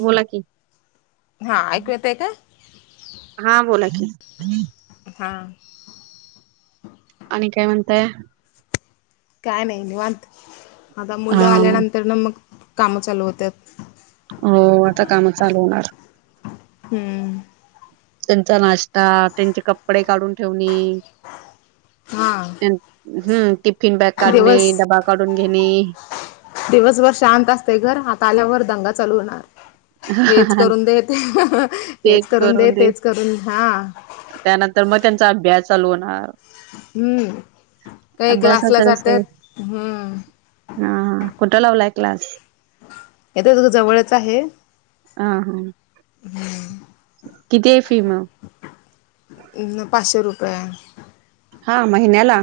बोला की हा ऐकू येतय का? हा बोला की. [inaudible] ह हा आणि काय म्हणताय? काय नाही निवांत आता अ मुलं आल्यानंतर ना मग काम चालू [inaudible] होत हो आता काम चालू होणार. हम्म. त्यांचा नाश्ता, त्यांचे कपडे काढून ठेवणे. हा हम्म टिफिन बॅग काढणे. दिवस डबा काढून घेणे. दिवसभर शांत असते घर आात आल्यावरर दंगा चालू होणार. हेच करून दे, ते हेच करून दे, तेच करून हा. त्यानंतर मग त्यांचा अभ्यास चालू होणार. हम्म. काही क्लासला जातात, हम्म. हा, हा, कुठं लावलाय क्लास. येथेच इथं जवळचं आहे अ हां हम्म किती आहे फी मग पाचशे रुपये आहे हा महिन्याला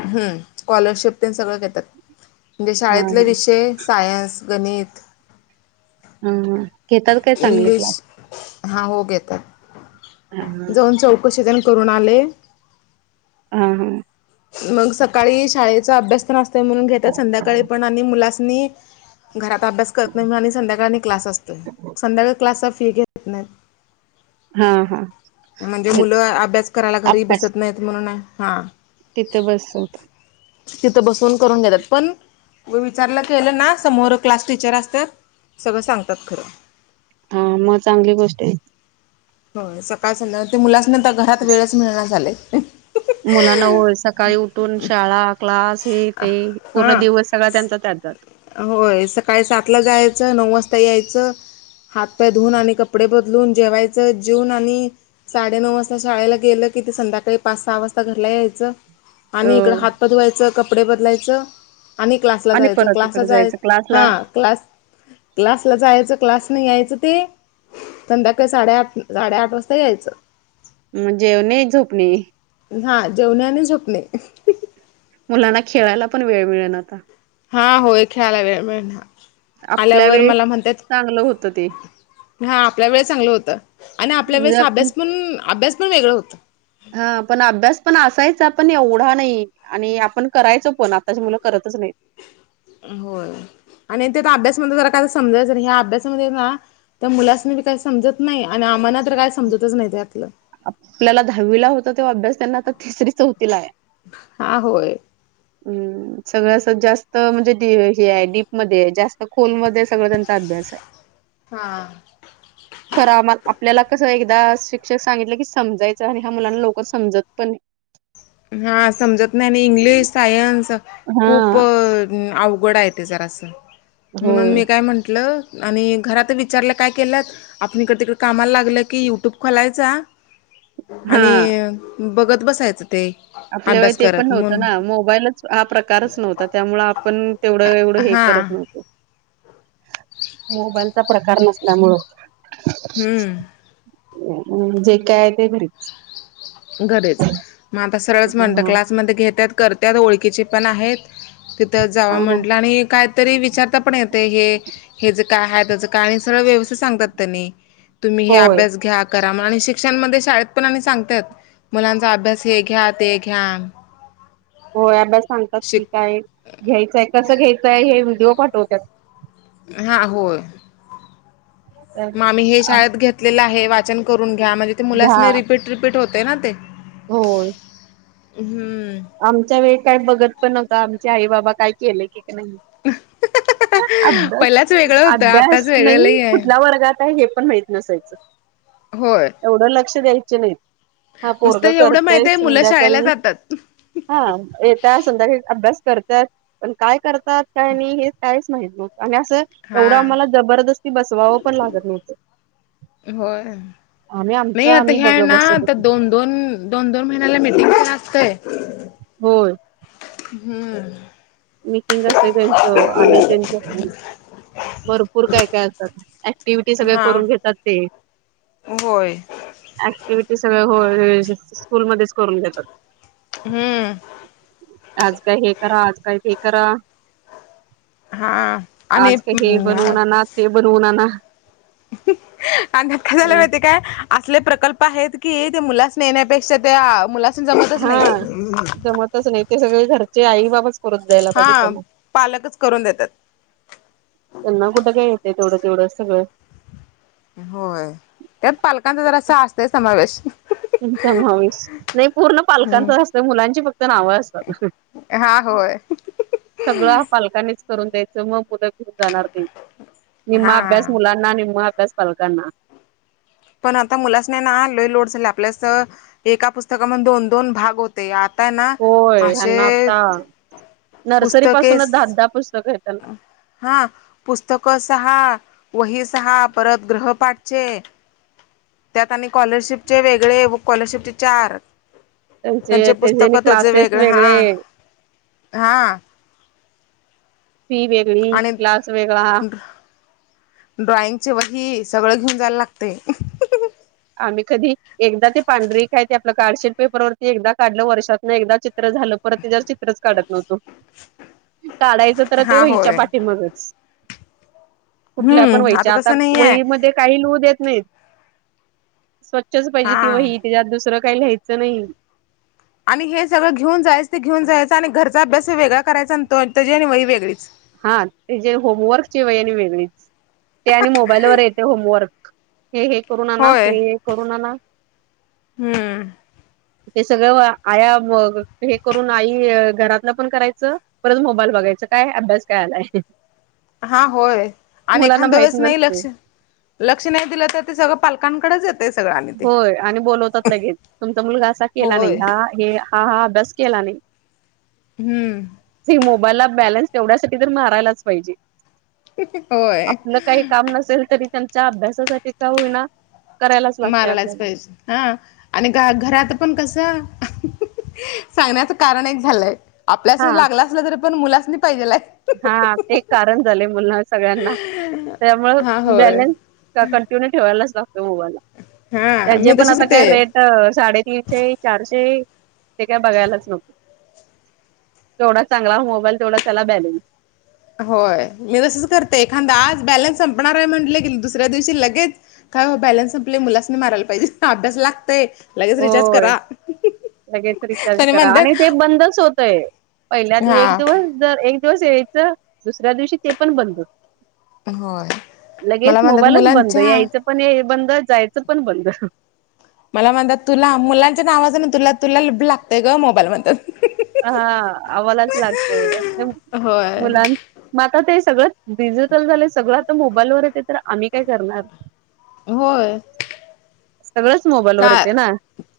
हम्म स्कॉलरशिप ते सगळं देतात हा शाळेतले हा विषय सायनस गणित ह घेतात काय चांगले क्लास हां हो हा घेतांत जाऊंन चौकशी जण करूंन आले ह हा मंग सकाळीं शाळेचा अभ्यास तर असतं म्हणूंन घेतात संध्यांकाळी पण आणि मुलांसनी घरात अभ्यास करत नाही मी आणि संध्याकाळने क्लास असतोय संध्याकाळी क्लासचा फी घेत नाही हा हा म्हणजे मुलं अभ्यास करायला घरी अभ्यास बसत नाहीत म्हणून हा तिथे बस होत तिथं बसवून करून देतात पण व विचारलं की आलं ना समोर क्लास टीचर असतात सगळं सांगतात खरं हा मग चांगली गोष्ट आहे हो सकाळच न ते मुलाच नर घरात वेळच मिळणा झालाय मुलांना होय सकाळीं उठून शाळां क्लास हे ते पूर्ण हा दिवस सगळां त्यांचा त्यांत जातो होय सकाळी सातला जायचं नऊ वाजता यायचं हात पाय धवून आणि कपडे बदलून जेवायच जेवून आणि साडेनऊ वाजता शाळेला गेलं किती संध्याकाळी पाच सहा वाजता घरला यायचं आणि अ इकडं हात पाय धुवायचं कपडे बदलायचं आणि क्लासला आणि जायचं परत तिकडे क जायचं हा क्लासला क्लास क्लासला जायचं क्लास नाही यायचं ते संध्याकाळी साडेआठ साडेआठ वाजता यायचं म्हणजे जेऊन झोपणे हा जेवणे आणि झोपणे मुलांना खेळायला पण वेळ मिळेल आता हा होय खेळाला वेळ मिळेना आपल्या वेळेस चांगलं होतं ते हा आपल्या वेळेस चांगलं होतं आणि आपल्या म्हणजे वेळेस आपण अभ्यास पण अभ्यास पण वेगळं होत हा पण अभ्यास पण असायचा पण एवढा नाही आणि आपण करायचो पण आताची मुलं करतच नाही होय आणि ते अभ्यासमध्ये जरा काय समजायचं ह्या अभ्यासामध्ये ना त्या मुलास नी बी काही समजत नाही आणि आम्हांला तर काय समजतच नाही त्यातलं आपल्याला दहावीला होता तेव्हा अभ्यास त्यांना आता तिसरी चौथीला आहे हा होय हम्म सगळ्या जास्त म्हणजे हे आहे डीप मध्ये आहे जास्त खोलमध्येध्ये सगळं त्यांच्या अभ्यास आहे हा खरा आपल्याला कसं एकदा शिक्षक सांगितलं की समजायचं आणि ह्या मुलांना लवकर समजत पण नाही हा समजत नाही आणि इंग्लिश सायन्स हा खूप अवघड आहेत ते जरा अस म्हणून होय मी काय म्हंटलं आणि घरात विचारलं काय केलंत आपण इकडे तिकडे कामाला लागलं की युट्यूब खोलायचा हा आणि बघत बसायचं ते. आपल्या वेळी अभ्यास ते पण करत नव्हतं म्हणून ना, मोबाईलचं हा प्रकारच नव्हता त्यामुळं आपण तेवढं एवढं हे हा करत न्हावतो, मोबाईलचा प्रकार नसल्यामुळं. हम्म! जे काय ते घरीच. घरीच, मग आता सरळच म्हणतात क्लासमध्ये घेतात करत्यात ओळखीचे पण आहेत तिथं जावा हा म्हटलं आणि कायतरी विचारता पण येते हे हे ज काय आहे त्याचं काय आणि सरळ व्यवस्थित सांगतात त्यांनी. तुम्ही हे होय अभ्यास घ्या करा आणि शिक्षणमध्ये शाळेत पण आणि सांगतात मुलांचा अभ्यास हे घ्या ते घ्या. होय अभ्यास सांगतात शिक की काय घ्यायचंय कसं घ्यायचंय हे व्हिडिओ पाठवतात. हा होय! मग आम्ही हे शाळेत घेतलेलं आहे, वाचन करून घ्या म्हणजे ते मुलासनी रिपीट रिपीट होते ना ते. हो! हम्म! आमच्या वेळी काय बघत पण न्हवतं आमचे आई बाबा काय केले की का नाही. अभ पहिलाच वेगळं होतं आताच अभ्यास वेगळं नाही लई आहे कुठल्या वर्गात आहे हे पण माहित नसायचं. होय! एवढं लक्ष द्यायचे नाही, हा नुसतं पोरगं एवढं माहित करतंय आहे मुलं शाळेला संध्याकाळी जातात हा येतात संध्याकाळी अभ्यास करतात पण काय करतात काय नाही हे काहीच माहीत नव्हतं आणि असं हा एवढं आम्हाला जबरदस्ती बसवावं पण लागत नव्हतं. होय, आम्ही नाही आमचं आता आम्ही हे बघ आहे ना बसत आता होतो दोन दोन, दोन दोन महिन्याला मिटिंग पण असतंय. होय! हम्म! मीटिंग असतंय त्यांचं आणि त्यांच भरपूर काय काय अँक्टिव्हिटी सगळे हा करून घेतात ते. होय अँक्टिव्हिटी सगळं होय व्यवस्थित स्कूलमध्येच करून घेतात. हम्म! आज काय हे करा, आज काय ते करा. हा आणि आज काय हे बनवून आणा, ते बनवून आणा. अगं काय झालं माहिती का? असले प्रकल्प आहेत की ते मुलासनी येण्यापेक्षा त्या मुला जमतच नाही ते. तसं नाही ते सगळे घरचे आई बाबाच करत दयला पाहिजे हा त्यांना. पालकच करून देतात त्यांना कुठं काय येतं, तेवढं तेवढं सगळं. होय, त्यात पालकांचा जरासा असतंय समावेश. समावेश, नाही पूर्ण पालकांच असतं मुलांची फक्त नावं असतात. हा होय सगळं पालकांनीच करून द्यायचं, मग मुलं घिऊन जाणार ते, निम्मा अभ्यास हा मुलांना निम्मा अभ्यास पालकांना. पण आता मुलासानी ना लय लोड झाला आपल्यावेळेस एका पुस्तकामध्ये दोन दोन भाग हो -ते आता ना अशे नर्सरीपासूनच दहादहा पुस्तकं आहेत त्यांना. हा पुस्तक सहा, वही सहा, परत ग्रहपाठचे. त्यात आणि स्कॉलरशिपचे वेगळे व स्कॉलरशिपचे चार. त्यांचे त्याचे पुस्तक आणि त्याच क्लासेस वेगळ हा. वेगळे हा. फी वेगळी आणि क्लास वेगळा. ड्रॉइंगची वही सगळं घेऊन जायला लागतय. आम्ही कधी एकदा ते पांढरी काय ते आपलं कार्डशीट पेपरवरती एकदा काढलं वर्षातन एकदाचे चित्र झालं परत त्याच्यावर चित्रच काढ नव्हतो. [inaudible] काढायचं तर ते हा वहीच्या होय पाठी मागच. कुठल्या पण हम्म वहीच्या आता तसं नाही आहे वहीमध्ये काही लिहू देत नायत. स्वच्छच पाहिजे ती हा वही त्याच्यात दुसरं काय लियचं नाई. आणि हे सगळ घीऊन जायाचं ते घीऊन जायचं आणि घरचा अभ्यास वेगळा करायचा तो त्याजी आणि वही वेगळीच. हा ते जे होमवर्कची व्हय आणि वेगळीच ते आणि मोबाईल वर येते होमवर्क. हे हे करुन आना होय. हे हे करुून आना. हम्म ते सगळं आया हे करून आई घरातलं पण करायचं. परत मोबाईल बघायचां काय अभ्यास काय आलाय. हा होय आणि मुलांना एखादा माहित वेळेस नाय नसतय लक्ष लक्ष नाय दिलं तर ते सगळं पालकांकडच येत होय आणि बोलवतात लगेच तुमचा मुलगा असा केला नाय होय. हा हे हा हा अभ्यास केला नाय. हम्म. ते मोबाईल ला बॅलन्स तेवड्यासाठी तर मारायलाच पाहिजे. होय आपलं काही काम नसेल तरी त्यांच्या अभ्यासासाठी का होईना करायलाच लागतय मारालाच आपल्याला. पाहिजे हा आणि घरात पण कसं सांगण्याचं कारण एक झालंय आपल्यास हा लागला असल तरी पण मुलासनी पाहिजेलाय. हा ते एक कारण झालय मुल सगळ्यांना. त्यामुळ हा होय बॅलन्स कंटिन्यू ठेवायलाच लागतो मोबालाईला. हा त्याजे मी पण तशीच आता काय होते. रेट हो साडेतीनशे चारशे ते काय बघायलाच नव्हतो. तेवढा चांगला मोबाईल तेवढा त्याला बॅलन्स. होय मी तसंच करते एखादा आज बॅलन्स संपणार हाय म्हटलं की दुसऱ्या दिवशी लगेच काय ओ बॅलन्स संपलय मुलासनी मारयला पाहिजे अभ्यास लागतय. लगेच रिचार्ज होय करा लगेच रिचार्ज तरी करा म्हणतात आणि ते बंदच होत चय पहिल्या एक हा दिवस जर एक दिवस यायचं दुसऱ्या दिवशी ते पण बंद. होय लगेच मला म्हणतात मोबाईलच बंद मुलांच्या यायचं पण बंद जायचं पण बंद. मला म्हणतात तुला मुलांच्या नावाचं न तुला तुला लागतय ग मोबाईल म्हणतात. हा आम्हालाच लागतय होय मुलांन मग आता ते सगळं डिजिटल झालय सगळं आता मोबाईलवर ए तर आम्ही काय करणार. होय सगळंच मोबाईल वर येतं ना.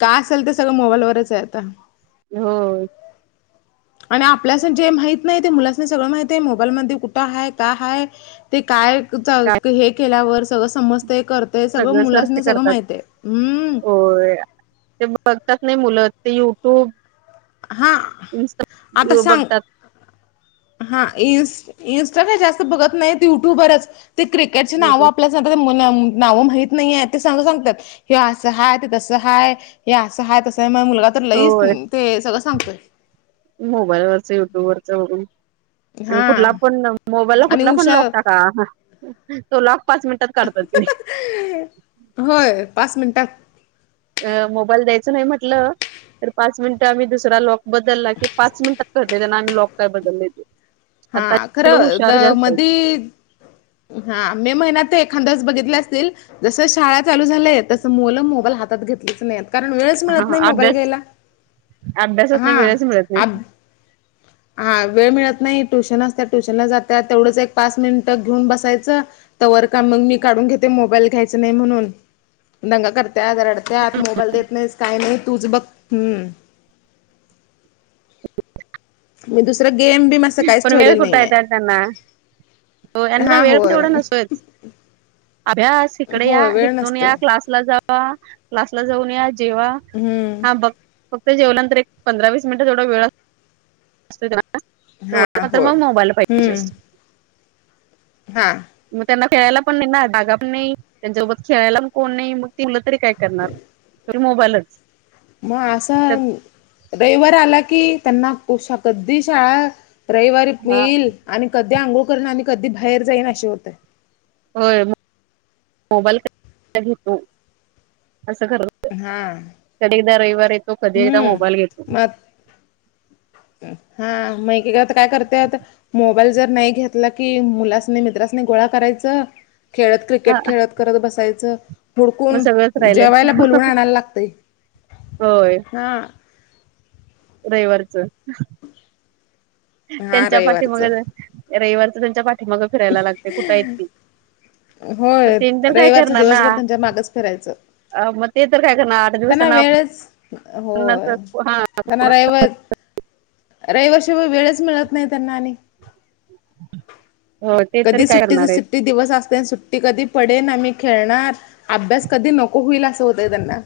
काय असल ते सगळं मोबाईलवरच हाय आता. हो. आणि आपल्यासनी जे माहित नाय ते मुलासना सगळं माहित आय मोबाईलमध्ये कुठं हाय का हाय. ते काय काय हे केल्यावर सगळं समजत कर ते सगळं सर्च मुलांनी सगळं करतात माहितय हम्म. होय ते बघतात नाय मुलं ते यूट्यूब हा इनस्टा आता सांग बघतात. हा इ-इन्स्टा जास्त बघत नायत युट्युबरच ते क्रिकेटची नाव आपल्या ते सगळे मुन नावं माहीत नाहीये ते सगळ सांग सांगतात. हे असं हाय ते तसं हाय हे असं हय तसं आहे म मुलगा तर लईच ते सगळं सांगतोय. मोबाईल वरच युट्यूब वरच बघून. आणि हा कुठला पण मोबाईलला आणि कुठला पण उषा लॉक टाका ह. तो लॉक पाच मिनिटात काढतात किनाय. होय पाच मिनिटात. अ मोबाईल द्यायच नाही म्हटलं. तर पाच मिनिटं आम्ही दुसरा लॉक बदलला की पाच मिनिटात कळतंय त्यांना आम्ही लॉक काय बदलले ते आता हा ची मुलं खरं हुशार तर जास्त आहेत.. मधी हा मे महिन्यात एखाद्याच बघितले असतील जस शाळ चालू झालंय तस मुलं मोबाईल हातात घेतलीच नाही आता कारण वेळच मिळत हा नाही मोबाईल अभ्यास घ्यायला अभ्यासात नाही हा वेळच मिळत आ. नाही हा वेळ मिळत नाही ट्युशन असत ट्युशनला जातात तेवढंच एक पाच मिनिट घेऊन बसायचं. तवर का मग मी काढून घेते मोबाईल घ्यायच नाही म्हणून. दंगा करत्यात रडत्या मोबाईल देत नाहीस काही नाही तूच बघ हम्. मी दुसरं गेम बीम असं काहीच पण वेळ ठेवलेलं कुठा य नाहीये. त्यांना हो यांना हा वेळ तेवढा होय नसतोयच. अभ्यास इकडे या होय वेळ इथून नसतोय या क्लास. ला जावा क्लासला जाऊन या जेवा हम्म. हा बघ. फक्त जेवलानंतर एक पंधरा वीस मिनिट जेवढा वेळ असतो त्याला हा तेवढा तर होय मग मोबाईल पाहिजे हम्म असत. हा. मग त्यांना खेळायला पण नाही ना जागा पण नाही त्यांच्यासोबत खेळायला पण कोण नाही मग ती मुलं तरी काय करणार. तरी मोबाईलच. मग असं रविवार आला की त्यांना उषा कधी शाळा. रविवारी हा फील आणि कधी अंघोळ करन आणि कधी बाहेर जाईन असे होतं. होय मोबाईल घेतो असं कर. हा कधी एकदा रविवार येतो कधी एकदा हम्म मोबाईल घेतो. मग हा मै एकेकाच काय करतय आता मो. मोबाल जर नाही घेतला की मुलास मित्रासने गोळा करायच खेळत हा क्रिकेट खेळत. करत बसायचं. मग हुडकून सगळंच राहिलं जेवायला बोलवून आणायला लागतेय हा. रविवारचं. हा त्यांच्या पाठीमाग रविवारचं रविवारच त्यांच्या पाठीमाग फिरायला लागते कुठं येत ती. मग होय ते तर रविवारचा दिवसभर त्यांच्या मागच फिरायचं. अ म ते तर काय करणार. आठ त्यांना दिवसांना वेळच हो आपण असं हा त्यांना रविवारच रविवार शिवाय वेळच मिळत नाही त्यांना आणि. [inaudible] तरी कधी काय सुट्टी च करणार आहेत सुट्टी दिवस असते सुट्टी कधी पडेन आम्ही खेळणार. अभ्यास कधी नको होईल असं होतंय त्यांना.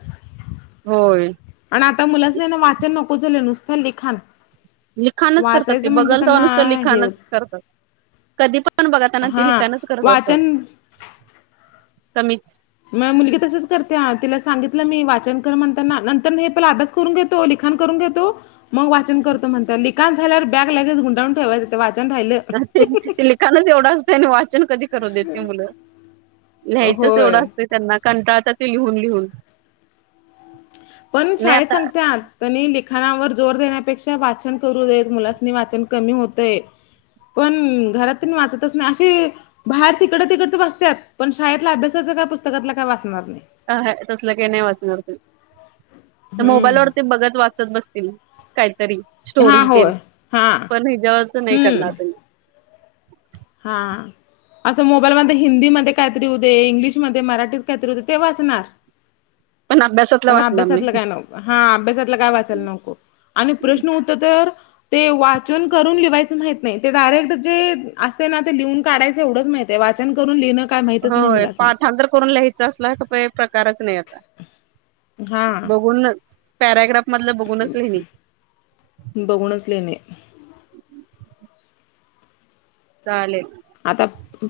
होय. आणि आता मुलासनी नाही ना वाचन नको झालं नुसतं लिखान. लिखाणच करतात ते बघल तवा नुसत हे लिखाणच करतात कधी पण. पण बघा त्यांना ते हा लिखाणच करत असतात वाचन कमीत. माया मुलगी तसच करतेया तिला सांगितलं मी वाचन कर म्हणताना नंतर नाही पेला अभ्यास कुरून घेतो लिखाण करून घेतो मग वाचन करतो म्हणता लिखाण झाल्यावर बॅग लगेच गुंडाळून ठेवायचं ते वाचन राहिलं. ते ते लिखाणच एवढं असतं आणि वाचन कधी करू देते मुलं. लिहायचंच एवढं होय. असतं त्यांना कंटाळतात ते लिहून लिहून. पण नाही शाळेत सांगत्यात त्यांनी लिखाणावर जोर देण्यापेक्षा वाचन करू देत, मुलासनी वाचन कमी होतय. पण घरात तेन वाचतच नाही, अशी बाहेरचा इकडं तिकडचं वाचत्यात, पण शाळेतला अभ्यासाचं काय पुस्तकातला काय वाचणार नाही. आं हा तसलं काही नाही वाचणार, तर हम्म मोबाईल वरती बघत वाचत बसतील. काहीतरी हा स्टोरी तेन होय. हा पण हेज्यावरचं नाही हम्म करणार तेनी. हा. असं मोबाईलमध्ये हिंदीमध्ये काहीतरी येऊदे, इंग्लिशमध्ये मराठीत काहीतरी येऊदे ते वाचणार. पण अभ्यासातला पण वाचणार अभ्यासातलं नाही काय नको हा अभ्यासातलं काय वाचायला नको. आणि प्रश्न उत्तर तर ते वाचन करून लिवायचं माहित नाही ते डायरेक्ट जे असते ना ते लिहून काढायचं, एवढंच माहितेय, वाचन करून लिहिणं काय माहितच नाही होय मुलासनी पाठांतर करून लही च्या असलं तर पेय प्रकारच नाही आता, हा बघूनच पॅराग्राफमधलं बघूनच लिहिनी. बघूनच लिहिणे चालेल आता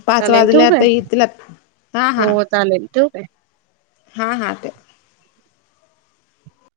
पाच चालेल वाजले, ठेवू काय आता येतील आत हा हा. हो चालेल ठेवू काय हा हा ठेव.